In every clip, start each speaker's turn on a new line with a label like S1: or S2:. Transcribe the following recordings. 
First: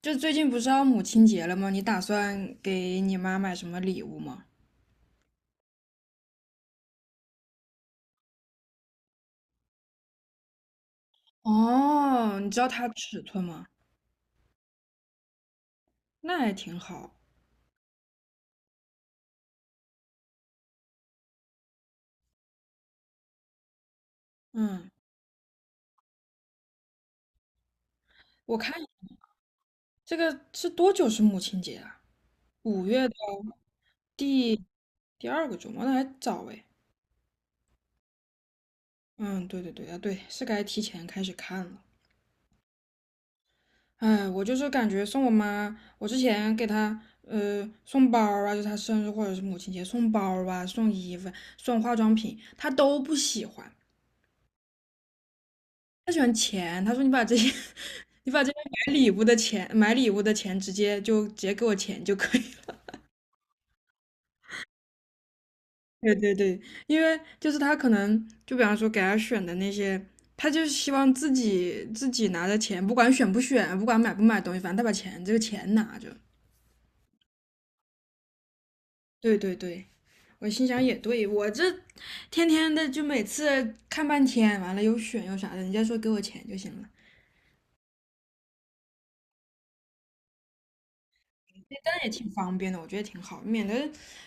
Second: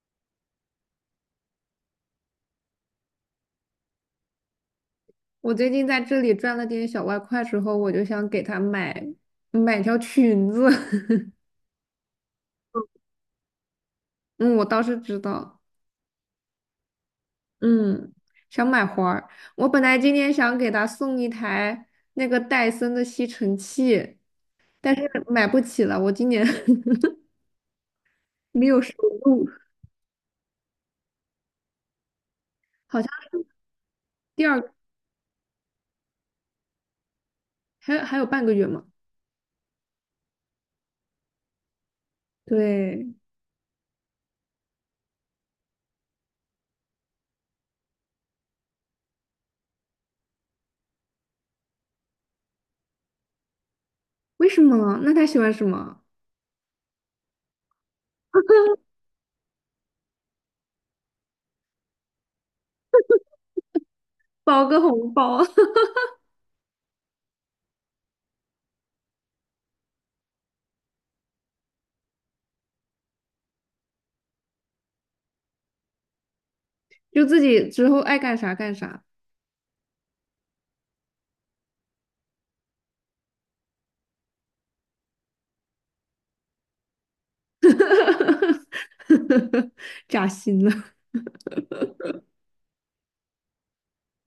S1: 就最近不是要母亲节了吗？你打算给你妈买什么礼物吗？
S2: 我最近在这里赚了点小外快之后，我就想给他买条裙子。
S1: 哦，你知道它尺寸吗？
S2: 嗯，我倒是知道。
S1: 那还挺好。
S2: 嗯，想买花儿。我本来今天想给他送一台那个戴森的吸尘器，
S1: 嗯，
S2: 但是买不起了，我今年
S1: 我
S2: 没有
S1: 看
S2: 收入。
S1: 这个是多久是母亲节啊？五
S2: 好
S1: 月
S2: 像
S1: 的
S2: 第
S1: 第
S2: 二
S1: 第二个周末，那还早哎。
S2: 还有半个月嘛。
S1: 嗯，对对对啊，对，是该提前开始看了。
S2: 对。
S1: 哎，我就是感觉送我妈，我之前给她送包儿啊，就她生日或者是母亲节送包儿啊，送衣服、送化妆品，她都不喜欢。
S2: 为什么？那他喜欢什么？
S1: 他喜欢钱，他说你把这些，你把这些买礼物的钱，买礼物的钱直接就直接给我钱就可以了。
S2: 包个红包。
S1: 对对对，因为就是他可能就比方说给他选的那些，他就是希望自己拿着钱，不管选不选，不管买不买东西，反正他把钱这个钱拿着。
S2: 就自己之后爱干啥干啥。
S1: 对对对，我心想也对，我这天天的就每次看半天，完了又选又啥的，人家说给我钱就行了。
S2: 扎心了。
S1: 但是也挺方便的，我觉得挺好，免得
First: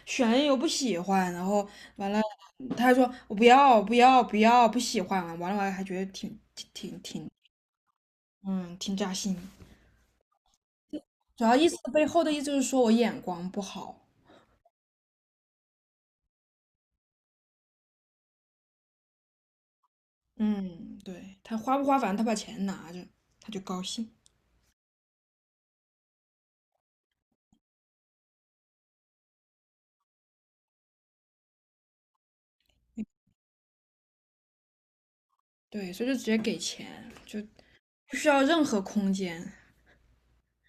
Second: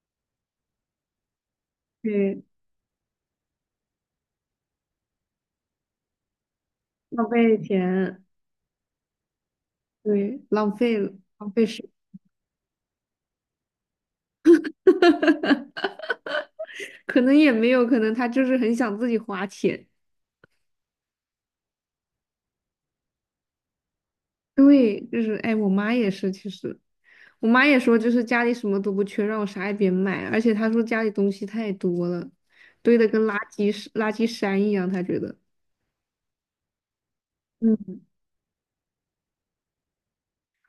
S1: 选了又不喜欢，然后 完了，
S2: 对。
S1: 他还说我不要不喜欢了。完了还觉得挺挺挺
S2: 浪
S1: 挺
S2: 费钱。
S1: 嗯挺扎心，
S2: 对，浪费了。
S1: 主
S2: 浪
S1: 要
S2: 费
S1: 意思
S2: 时，
S1: 背后的意思就是说我眼光不好。
S2: 可能也没有，可能他就是很想自己花钱。
S1: 嗯，对，他花不花反正他把钱拿着他就高兴。
S2: 对，就是哎，我妈也是。其实我妈也说，就是家里什么都不缺，让我啥也别买，而且她说家里东西太多了，堆的跟垃圾山一样，她觉得。
S1: 对，所以就直接给钱，就
S2: 嗯，
S1: 不需要任何空间。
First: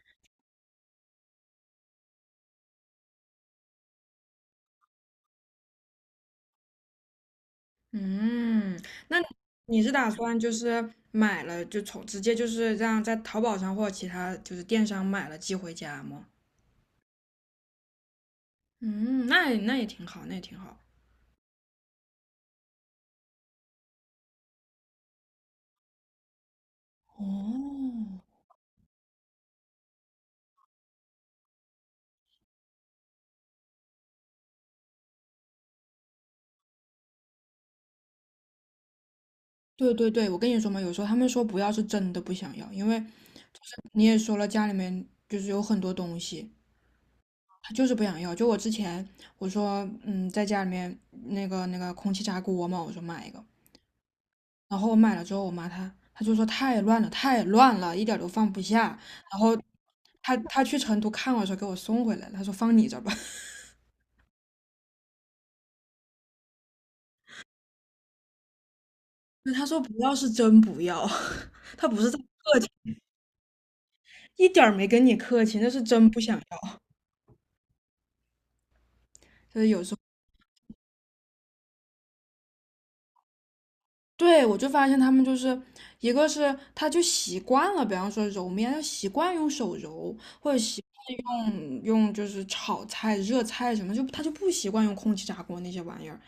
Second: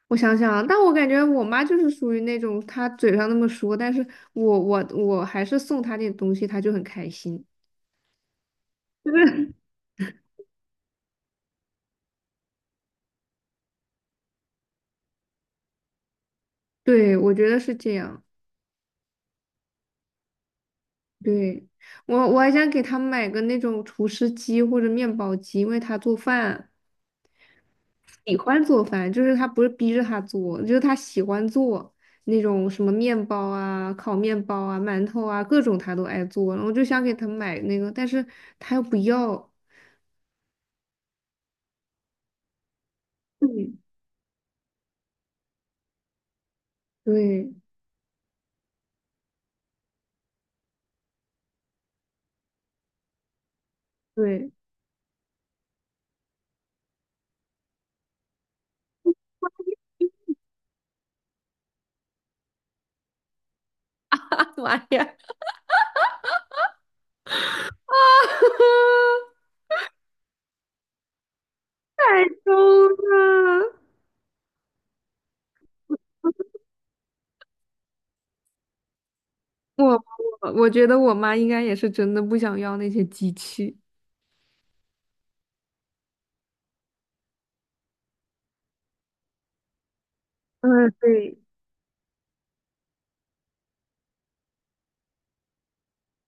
S2: 我想想啊，但我感觉我妈就是属于那种，她嘴上那么说，但是我还是送她点东西，她就很开心。
S1: 嗯，
S2: 就
S1: 那
S2: 是
S1: 你是打算就是买了就直接就是这样在淘宝上或其他就是电商买了寄回家吗？
S2: 对，我觉得是这样。
S1: 嗯，那也挺好，那也挺好。
S2: 对，我还想给他买个那种厨师机或者面包机，因为他做饭
S1: 哦，
S2: 喜欢做饭，就是他不是逼着他做，就是他喜欢做那种什么面包啊、烤面包啊、馒头啊，各种他都爱做。我就想给他买那个，但是他又不要。
S1: 对对对，我跟你说嘛，有时候他们说不要是真的不想要，因为
S2: 嗯，
S1: 你也说了家里面就是有很多东西，
S2: 对
S1: 他就是不想要。就我之前我说，在家里面那个空气炸锅嘛，我说买一个，
S2: 对。
S1: 然后我买了之后，我妈她就说太乱了，太乱了，一点儿都放不下。然后她去成都看我的时候给我送回来了，她说放你这儿吧。
S2: 妈呀！天
S1: 那她说不要是真不要，她不是在客气，
S2: 呐，
S1: 一点儿没跟你客气，那是真不想要。就是有时候，
S2: 我觉得我妈应该也是真的不想要那些机器。
S1: 对，我就发现他们就是一个是他就习惯了，比方说揉面，他习惯用手揉，或者习。
S2: 嗯，对。
S1: 用就是炒菜、热菜什么，就他就不习惯用空气炸锅那些玩意儿，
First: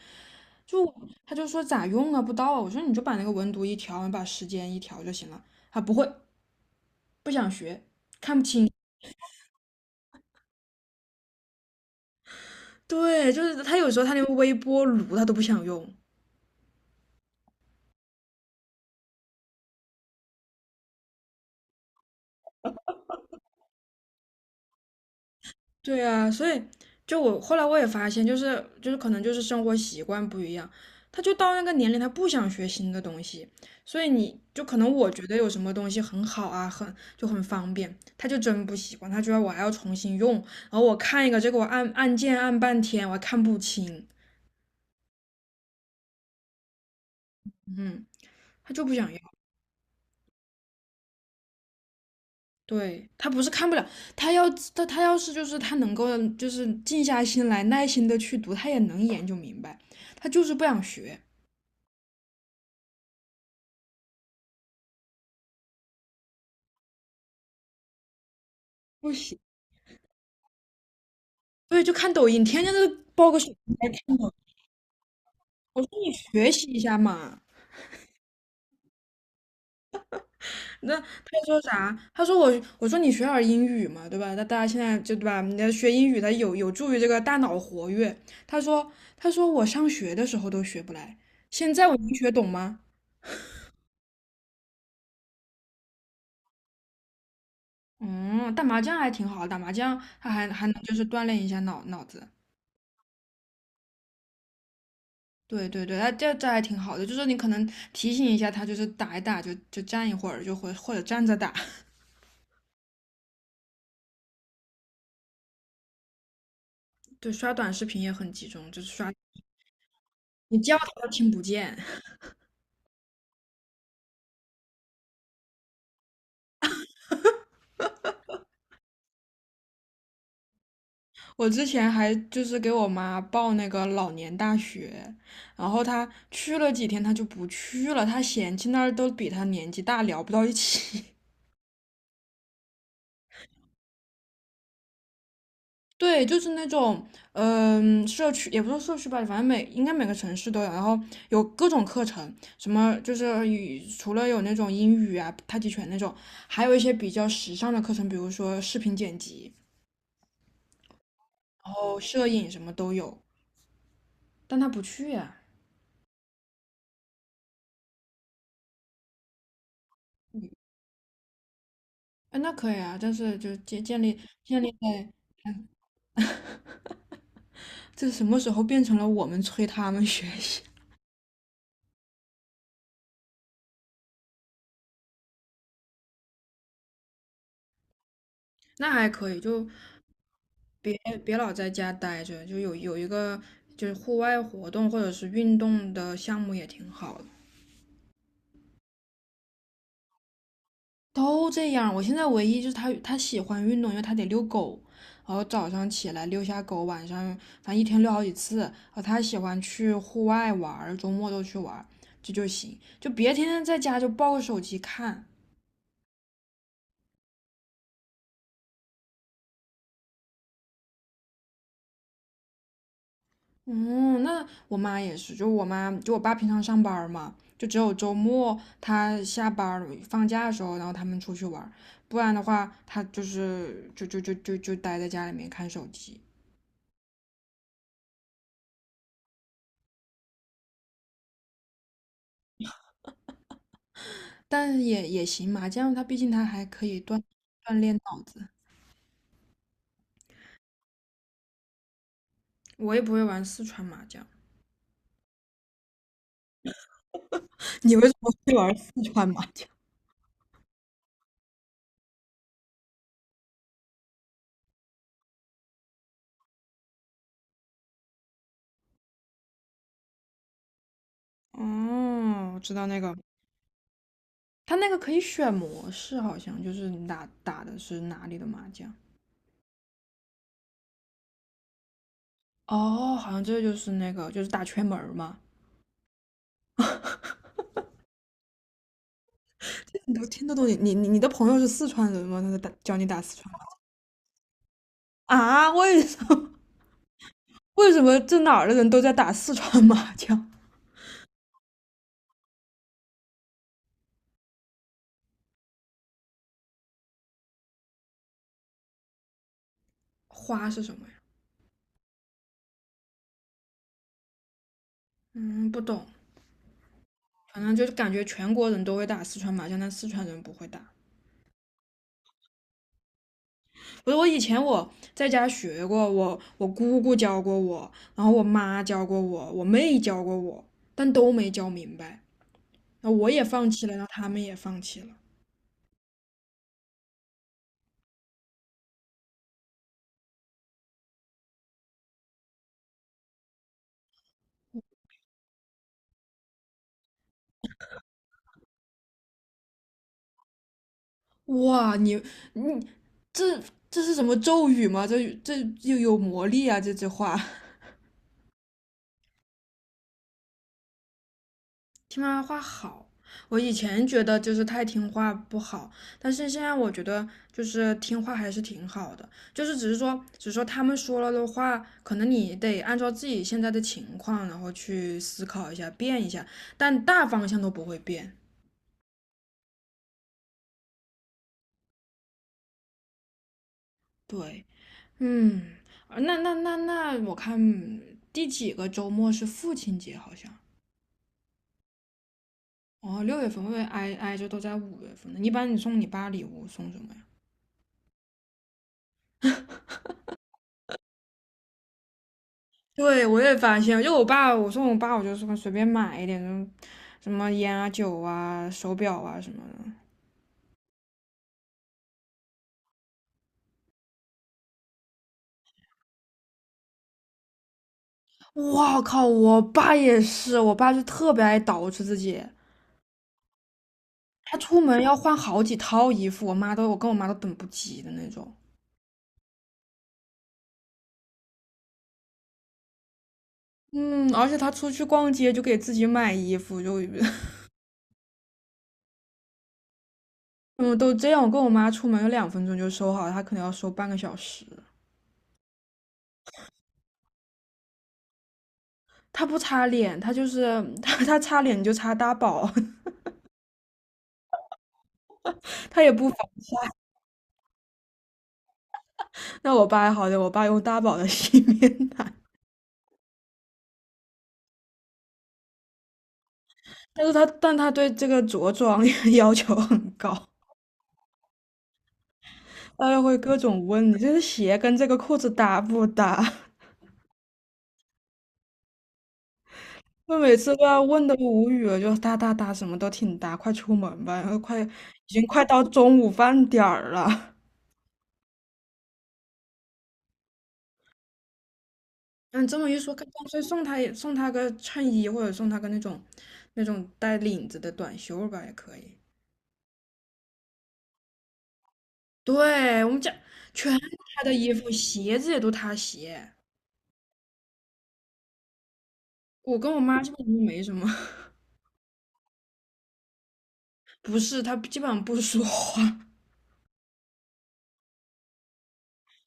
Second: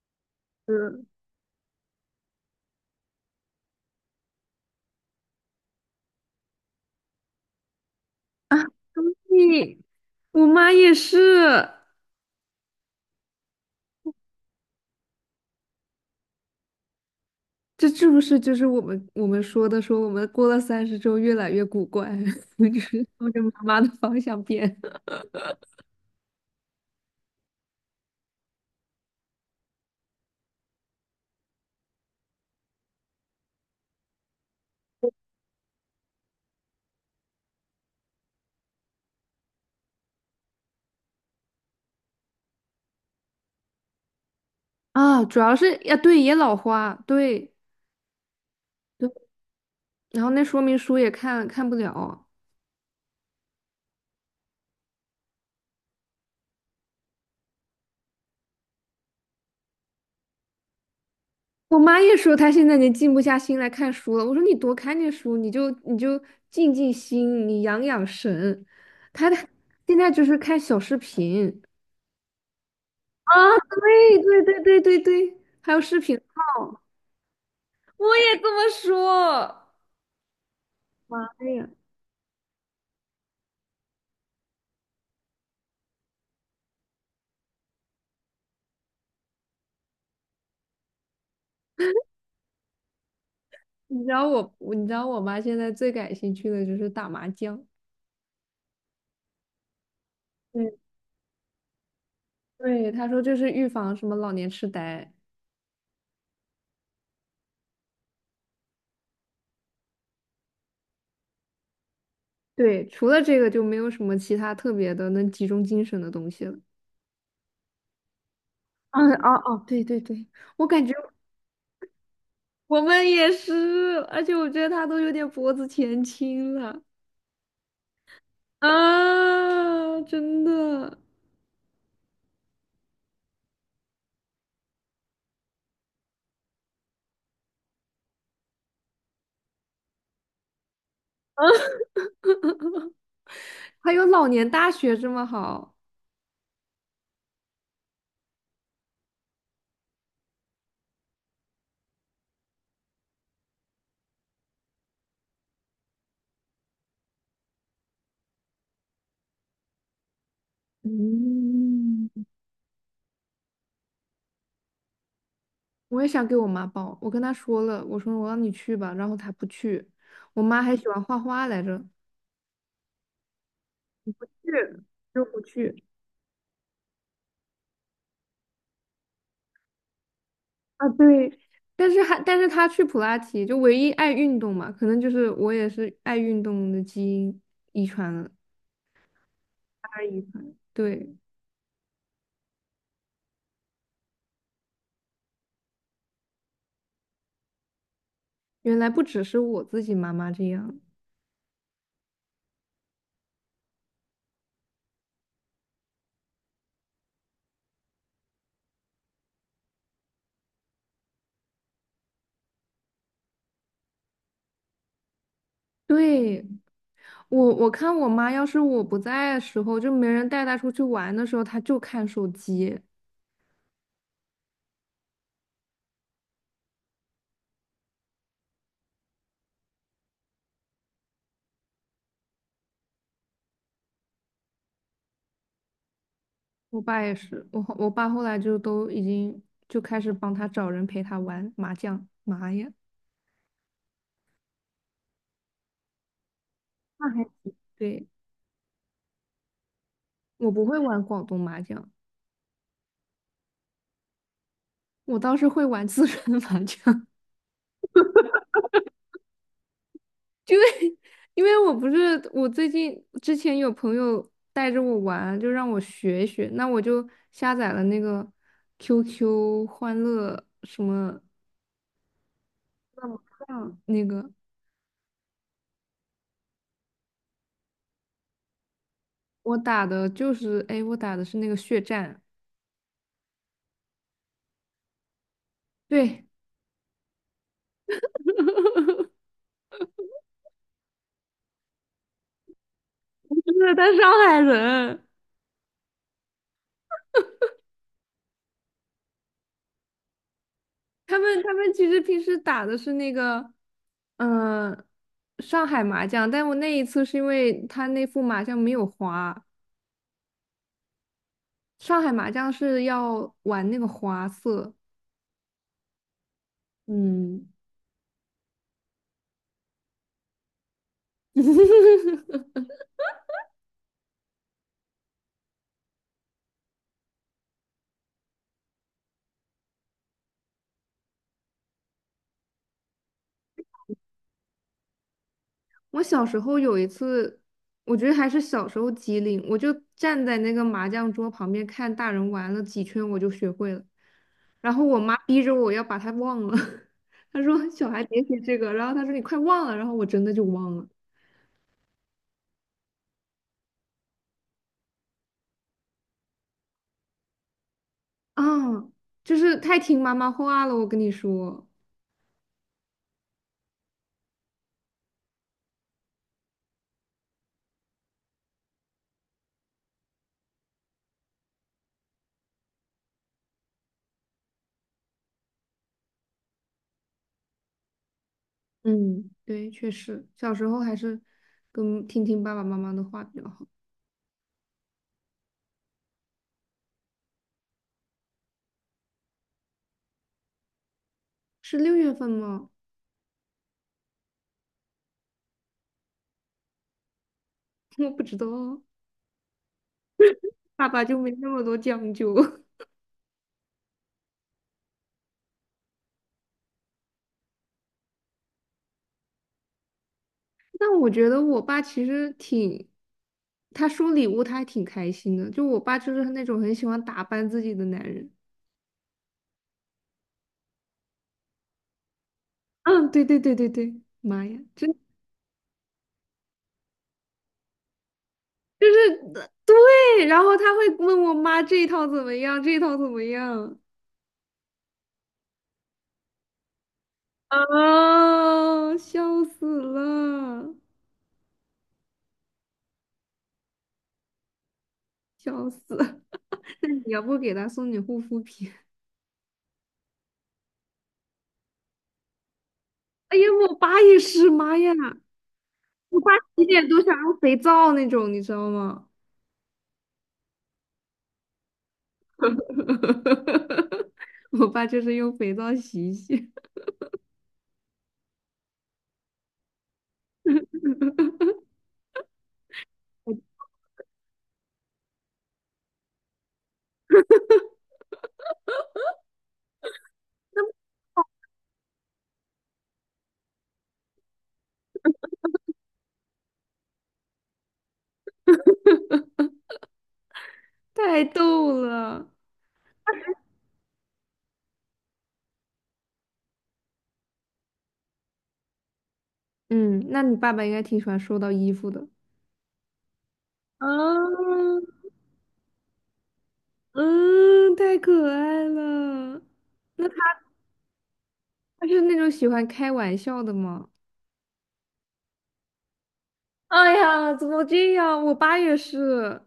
S1: 就
S2: 嗯，
S1: 他就说咋用啊，不到啊。我说你就把那个温度一调，你把时间一调就行了。他不会，不想学，看不清。
S2: 对，我妈也是。
S1: 对，就是他有时候他连微波炉他都不想用。
S2: 这是不是就是我们说的，说我们过了三十之后越来越古怪，就是朝着妈妈的方向变
S1: 对啊，所以就我后来我也发现，就是可能就是生活习惯不一样，他就到那个年龄，他不想学新的东西，所以你就可能我觉得有什么东西很好啊，很就很方便，他就真不习惯，他觉得我还要重新用，然后我看一个这个我按按键按半天，我还看不清。
S2: 啊？主要是呀，对，也老花。对
S1: 嗯，他就不
S2: 对，
S1: 想要。
S2: 然后那说明书也看不了。
S1: 对，他不是看不了，他要他要是就是他能够就是静下心来，耐心的去读，他也能研究明白，他就是不想学，
S2: 我妈也说她现在已经静不下心来看书了。我说你多看点书，你就静静心，你养养神。
S1: 不行。
S2: 现在就是看小视频
S1: 对，就看抖音，天天都抱
S2: 啊，
S1: 个小孩看
S2: 对
S1: 抖
S2: 对
S1: 音。
S2: 对对对对，还有
S1: 我说
S2: 视
S1: 你
S2: 频
S1: 学习一
S2: 号。
S1: 下嘛，
S2: 我也这么说。
S1: 那
S2: 妈
S1: 他说
S2: 呀！
S1: 啥？他说我，我说你学点儿英语嘛，对吧？那大家现在就对吧？你要学英语，它有助于这个大脑活跃。他说，他说我上学的时候都学不来，现在我能学懂吗？
S2: 你知道我妈现在最感兴趣的就是打麻将。
S1: 嗯，打麻将还挺好，打麻将他还
S2: 对。
S1: 能就是锻炼一下脑子。
S2: 对，她说这是预防什么老年痴呆。
S1: 对对对，它这还挺好的，就是你可能提醒一下他，就是打一打就站一会儿，或者站着打。
S2: 对，除了这个就没有什么其他特别的能集中精神的东西了。
S1: 对，刷短视频也很集中，就是刷，
S2: 嗯，哦哦，对对对。
S1: 你
S2: 我
S1: 叫
S2: 感
S1: 他
S2: 觉
S1: 都听不见。
S2: 我们也是，而且我觉得她都有点脖子前倾了啊，真的。
S1: 我之前还就是给我妈报那个老年大学，然后她去了几天，她就不去了，她嫌弃那儿都比她年纪大，聊不到一起。
S2: 还有老年大学这么好。
S1: 对，就是那种，嗯、社区也不是社区吧，反正每应该每个城市都有，然后有各种课程，什么就是语除了有那种英语啊、太极拳那种，还有一些比较时尚的课程，比如说视频剪辑，然后
S2: 嗯。
S1: 摄影什么都有。但他不去呀、
S2: 我也想给我妈报，我跟她说了，我说我让你去吧，然后她不去。我妈还喜欢画画来着，
S1: 哎，那可以啊，但是就建建立
S2: 去
S1: 在
S2: 就不去
S1: 这什么时候变成了我们催他们学习？
S2: 啊。对，但是她去普拉提，就唯一爱运动嘛，可能就是我也是爱运动的基因遗传了，
S1: 那还可以，就
S2: 大家遗传。
S1: 别
S2: 对，
S1: 别老在家待着，就有一个就是户外活动或者是运动的项目也挺好的。
S2: 原来不只是我自己妈妈这样。
S1: 都这样，我现在唯一就是他喜欢运动，因为他得遛狗，然后早上起来遛下狗，晚上反正一天遛好几次。然后他喜欢去户外玩儿，周末都去玩儿，这就行，就别天天在家就抱个手机看。
S2: 对，我看我妈，要是我不在的时候，就没人带她出去玩的时候，她就看手机。
S1: 嗯，那我妈也是，就我妈，就我爸平常上班儿嘛，就只有周末他下班儿放假的时候，然后他们出去玩儿不然的话，他就是就待在家里面看手机，
S2: 我爸也是，我爸后来就都已经就开始帮他找人陪他玩麻将。妈呀。
S1: 但也行嘛，麻将他毕竟他还可以
S2: 那
S1: 锻
S2: 还挺
S1: 锻炼
S2: 对。
S1: 脑子。
S2: 我不会玩广东麻将。
S1: 我也不会玩四川麻将。
S2: 我倒是会玩四川 麻将。
S1: 你为什么会玩四川麻将？
S2: 因为我不是我最近之前有朋友带着我玩，就让我学一学。那我就下载了那个 QQ 欢乐什么
S1: 哦，我知道那
S2: 乐
S1: 个，
S2: 麻将那个。
S1: 他那个可以选模式，好像就是你打的是哪里的麻将。
S2: 我打的就是，哎，我打的是那个血战。
S1: 哦，好像这就是那个就是打圈门儿嘛。
S2: 对。不
S1: 你都听得懂你的朋友是四川人吗？他在打教你打四川
S2: 是
S1: 话，
S2: 他上海人。
S1: 啊？为什么 为什么这哪儿的人都在打四川麻将？
S2: 他们其实平时打的是那个，嗯、上海麻将。但我那一次是因为他那副麻将没有花。
S1: 花是什么呀？
S2: 上海麻将是要玩那个花色。
S1: 嗯，不懂。
S2: 嗯。
S1: 反正就是感觉全国人都会打四川麻将，但四川人不会打。不是我以前我在家学过，我姑姑教过我，然后我妈教过我，我妹教过我，但都没教明白。那我也放弃了，然后他们也放弃了。
S2: 我小时候有一次，我觉得还是小时候机灵，我就站在那个麻将桌旁边看大人玩了几圈，我就学会了。然后我妈逼着我要把它忘了，她说小孩别学这个，然后她说你快忘了，然后我真的就忘了。
S1: 哇，你你这这是什么咒语吗？这又有魔力啊！这句话，
S2: 啊，就是太听妈妈话了，我跟你说。
S1: 听妈妈话好。我以前觉得就是太听话不好，但是现在我觉得就是听话还是挺好的，就是只是说,他们说了的话，可能你得按照自己现在的情况，然后去思考一下，变一下，但大方向都不会变。
S2: 嗯，对，确实，小时候还是跟听听爸爸妈妈的话比较好。
S1: 对，嗯，那，我看第几个周末是父亲节，好像
S2: 是六月份吗？
S1: 哦，六月份会不会挨着都在五月份呢。一般你送你爸礼物送什么呀？
S2: 我不知道啊。爸爸就没那么多讲究。
S1: 对，我也发现，就我爸，我送我爸，我就说随便买一点，什么烟啊、酒啊、手表啊什么的。
S2: 但我觉得我爸其实挺，他收礼物他还挺开心的。就我爸就是那种很喜欢打扮自己的男人。
S1: 哇靠！我爸也是，我爸就特别爱捯饬自己，
S2: 嗯，对对对对对，妈
S1: 他
S2: 呀，
S1: 出
S2: 真
S1: 门要换好几套衣服，我妈都我跟我妈都等不及的那种。
S2: 就是对，然后他会问我妈这一套怎么样，这一套怎么样。
S1: 嗯，而且他出去逛街就给自己买衣服，就
S2: 啊，笑死了，
S1: 嗯都这样。我跟我妈出门有两分钟就收好，他可能要收半个小时。
S2: 笑死！那你要不给他送点护肤品？
S1: 他不擦脸，他就是 他擦脸就擦大宝，
S2: 哎呀，我爸也是，妈呀，
S1: 他也
S2: 我
S1: 不
S2: 爸
S1: 防。
S2: 洗脸都想用肥皂那种，你知道吗？
S1: 那我爸好的，我爸用大宝的 洗面奶，
S2: 我爸就是用肥皂洗一洗。
S1: 但他对这个着装 要求很高，他又会各种问你这个鞋跟这个裤子搭不搭。我每次都要问的无语了，就搭，什么都挺搭，快出门吧，然后快已经快到中午饭点儿了。
S2: 太逗了。
S1: 嗯，这么一说，干脆送他送他个衬衣，或者送他个那种带领子的短袖吧，也可以。
S2: 嗯，那你爸爸应该挺喜欢收到衣服的。
S1: 对，我们家全是他的
S2: 啊，
S1: 衣服，鞋子也都他洗。
S2: 嗯，太可爱了。
S1: 我跟我
S2: 那他
S1: 妈基本上没什么，
S2: 他是那种喜欢开玩笑的吗？
S1: 不是，她基本上不说话。
S2: 哎呀，怎么这样？我爸也是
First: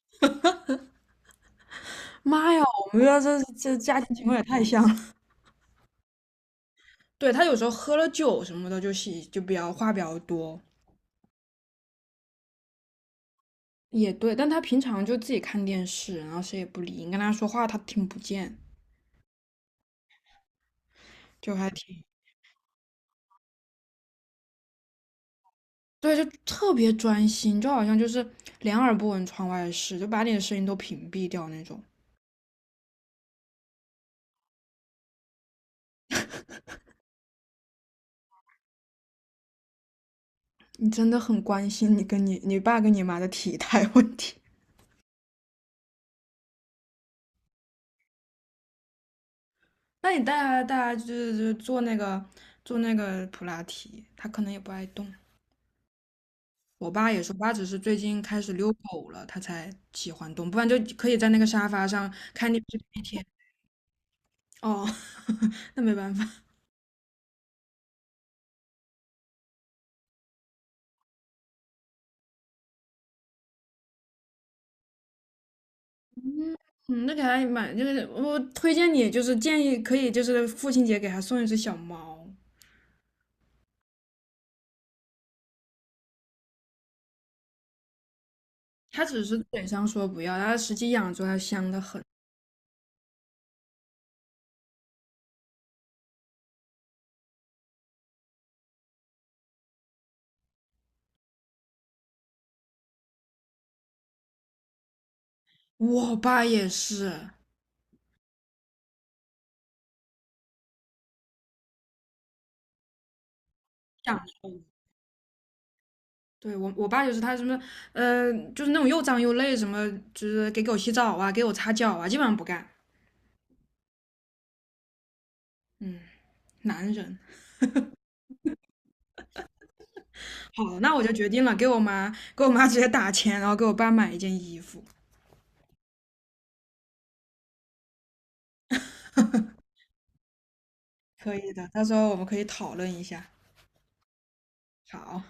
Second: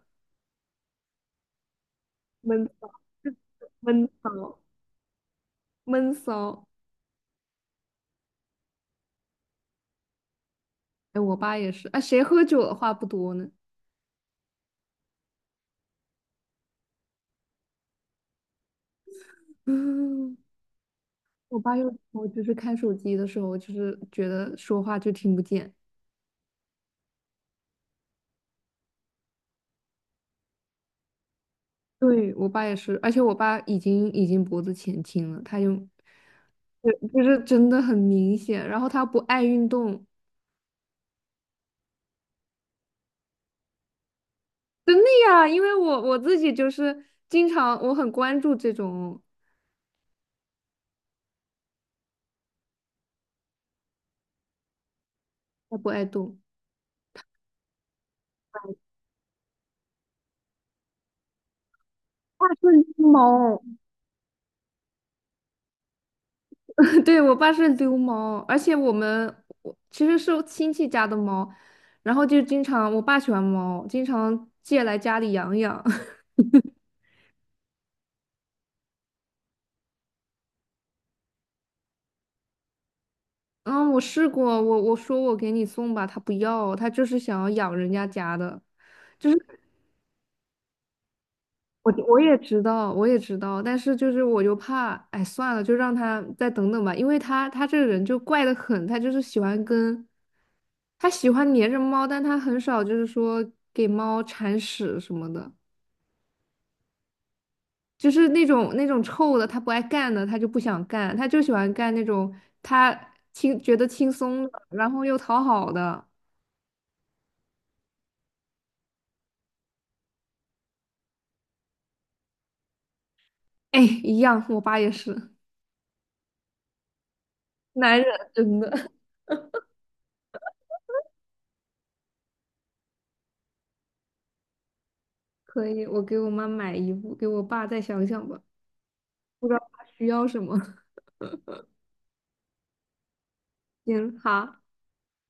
S1: 妈呀，
S2: 闷骚，
S1: 我们家这家
S2: 闷
S1: 庭情况也
S2: 骚，
S1: 太像了。
S2: 闷骚。
S1: 对，她有时候喝了酒什么的，就喜就比较话比较多，
S2: 哎，我爸也是。哎，谁喝酒的话不多呢？
S1: 也对。但她平常就自己看电视，然后谁也不理，你跟她说话她听不见，
S2: 嗯，
S1: 就
S2: 我
S1: 还
S2: 爸有时
S1: 挺
S2: 候就是看手机的时候，就是觉得说话就听不见。
S1: 对，就特别专心，就好像就是两耳不闻窗外事，就把你的声音都屏蔽掉那种。
S2: 对，我爸也是，而且我爸已经脖子前倾了，他就是真的很明显。然后他不爱运动，
S1: 你真的很关心你跟你爸跟你妈的体态问题。
S2: 真的呀，因为我自己就是经常我很关注这种，
S1: 那你带他就是就是做那个做那个普拉提，他可能也不爱动。
S2: 他不爱动。
S1: 我爸也是，我爸只是最近开始遛狗了，他才喜欢动，不然就可以在那个沙发上
S2: 大
S1: 看电视
S2: 顺
S1: 一
S2: 之
S1: 天。
S2: 猫。
S1: 哦，那没办法。
S2: 对，我爸是流氓，而且我其实是亲戚家的猫。然后就经常我爸喜欢猫，经常借来家里养养。
S1: 嗯，那给他买，就是我推荐你，就是建议可以，就是父亲节给他送一只小猫。
S2: 嗯，我试过，我说我给你送吧，他不要，他就是想要养人家家的。
S1: 他只是嘴上说不要，他实际养着它香得
S2: 我
S1: 很。
S2: 我也知道，我也知道，但是就是我就怕，哎，算了，就让他再等等吧，因为他这个人就怪得很，他就是喜欢跟，他喜欢黏着猫，但他很少就是说给猫铲屎什么的。
S1: 我爸也是
S2: 就是那种臭的，他不爱干的，他就不想干，他就喜欢干那种他觉得轻
S1: 养
S2: 松的，
S1: 宠
S2: 然后又讨好的。
S1: 对我爸就是他什么，就是那种又脏又累，什么就是给狗洗澡啊，给我擦脚啊，基本上不干。
S2: 哎，一样，我爸也是
S1: 嗯，男人。
S2: 男人，真的
S1: 好，那我就决定了，给我妈直接打钱，然后给我爸买一件衣服。
S2: 可以。我给我妈买衣服，给我爸再想想吧，不知道 他需要什么。
S1: 可以的，到时候我们可以讨论一下。
S2: 行，好。
S1: 好。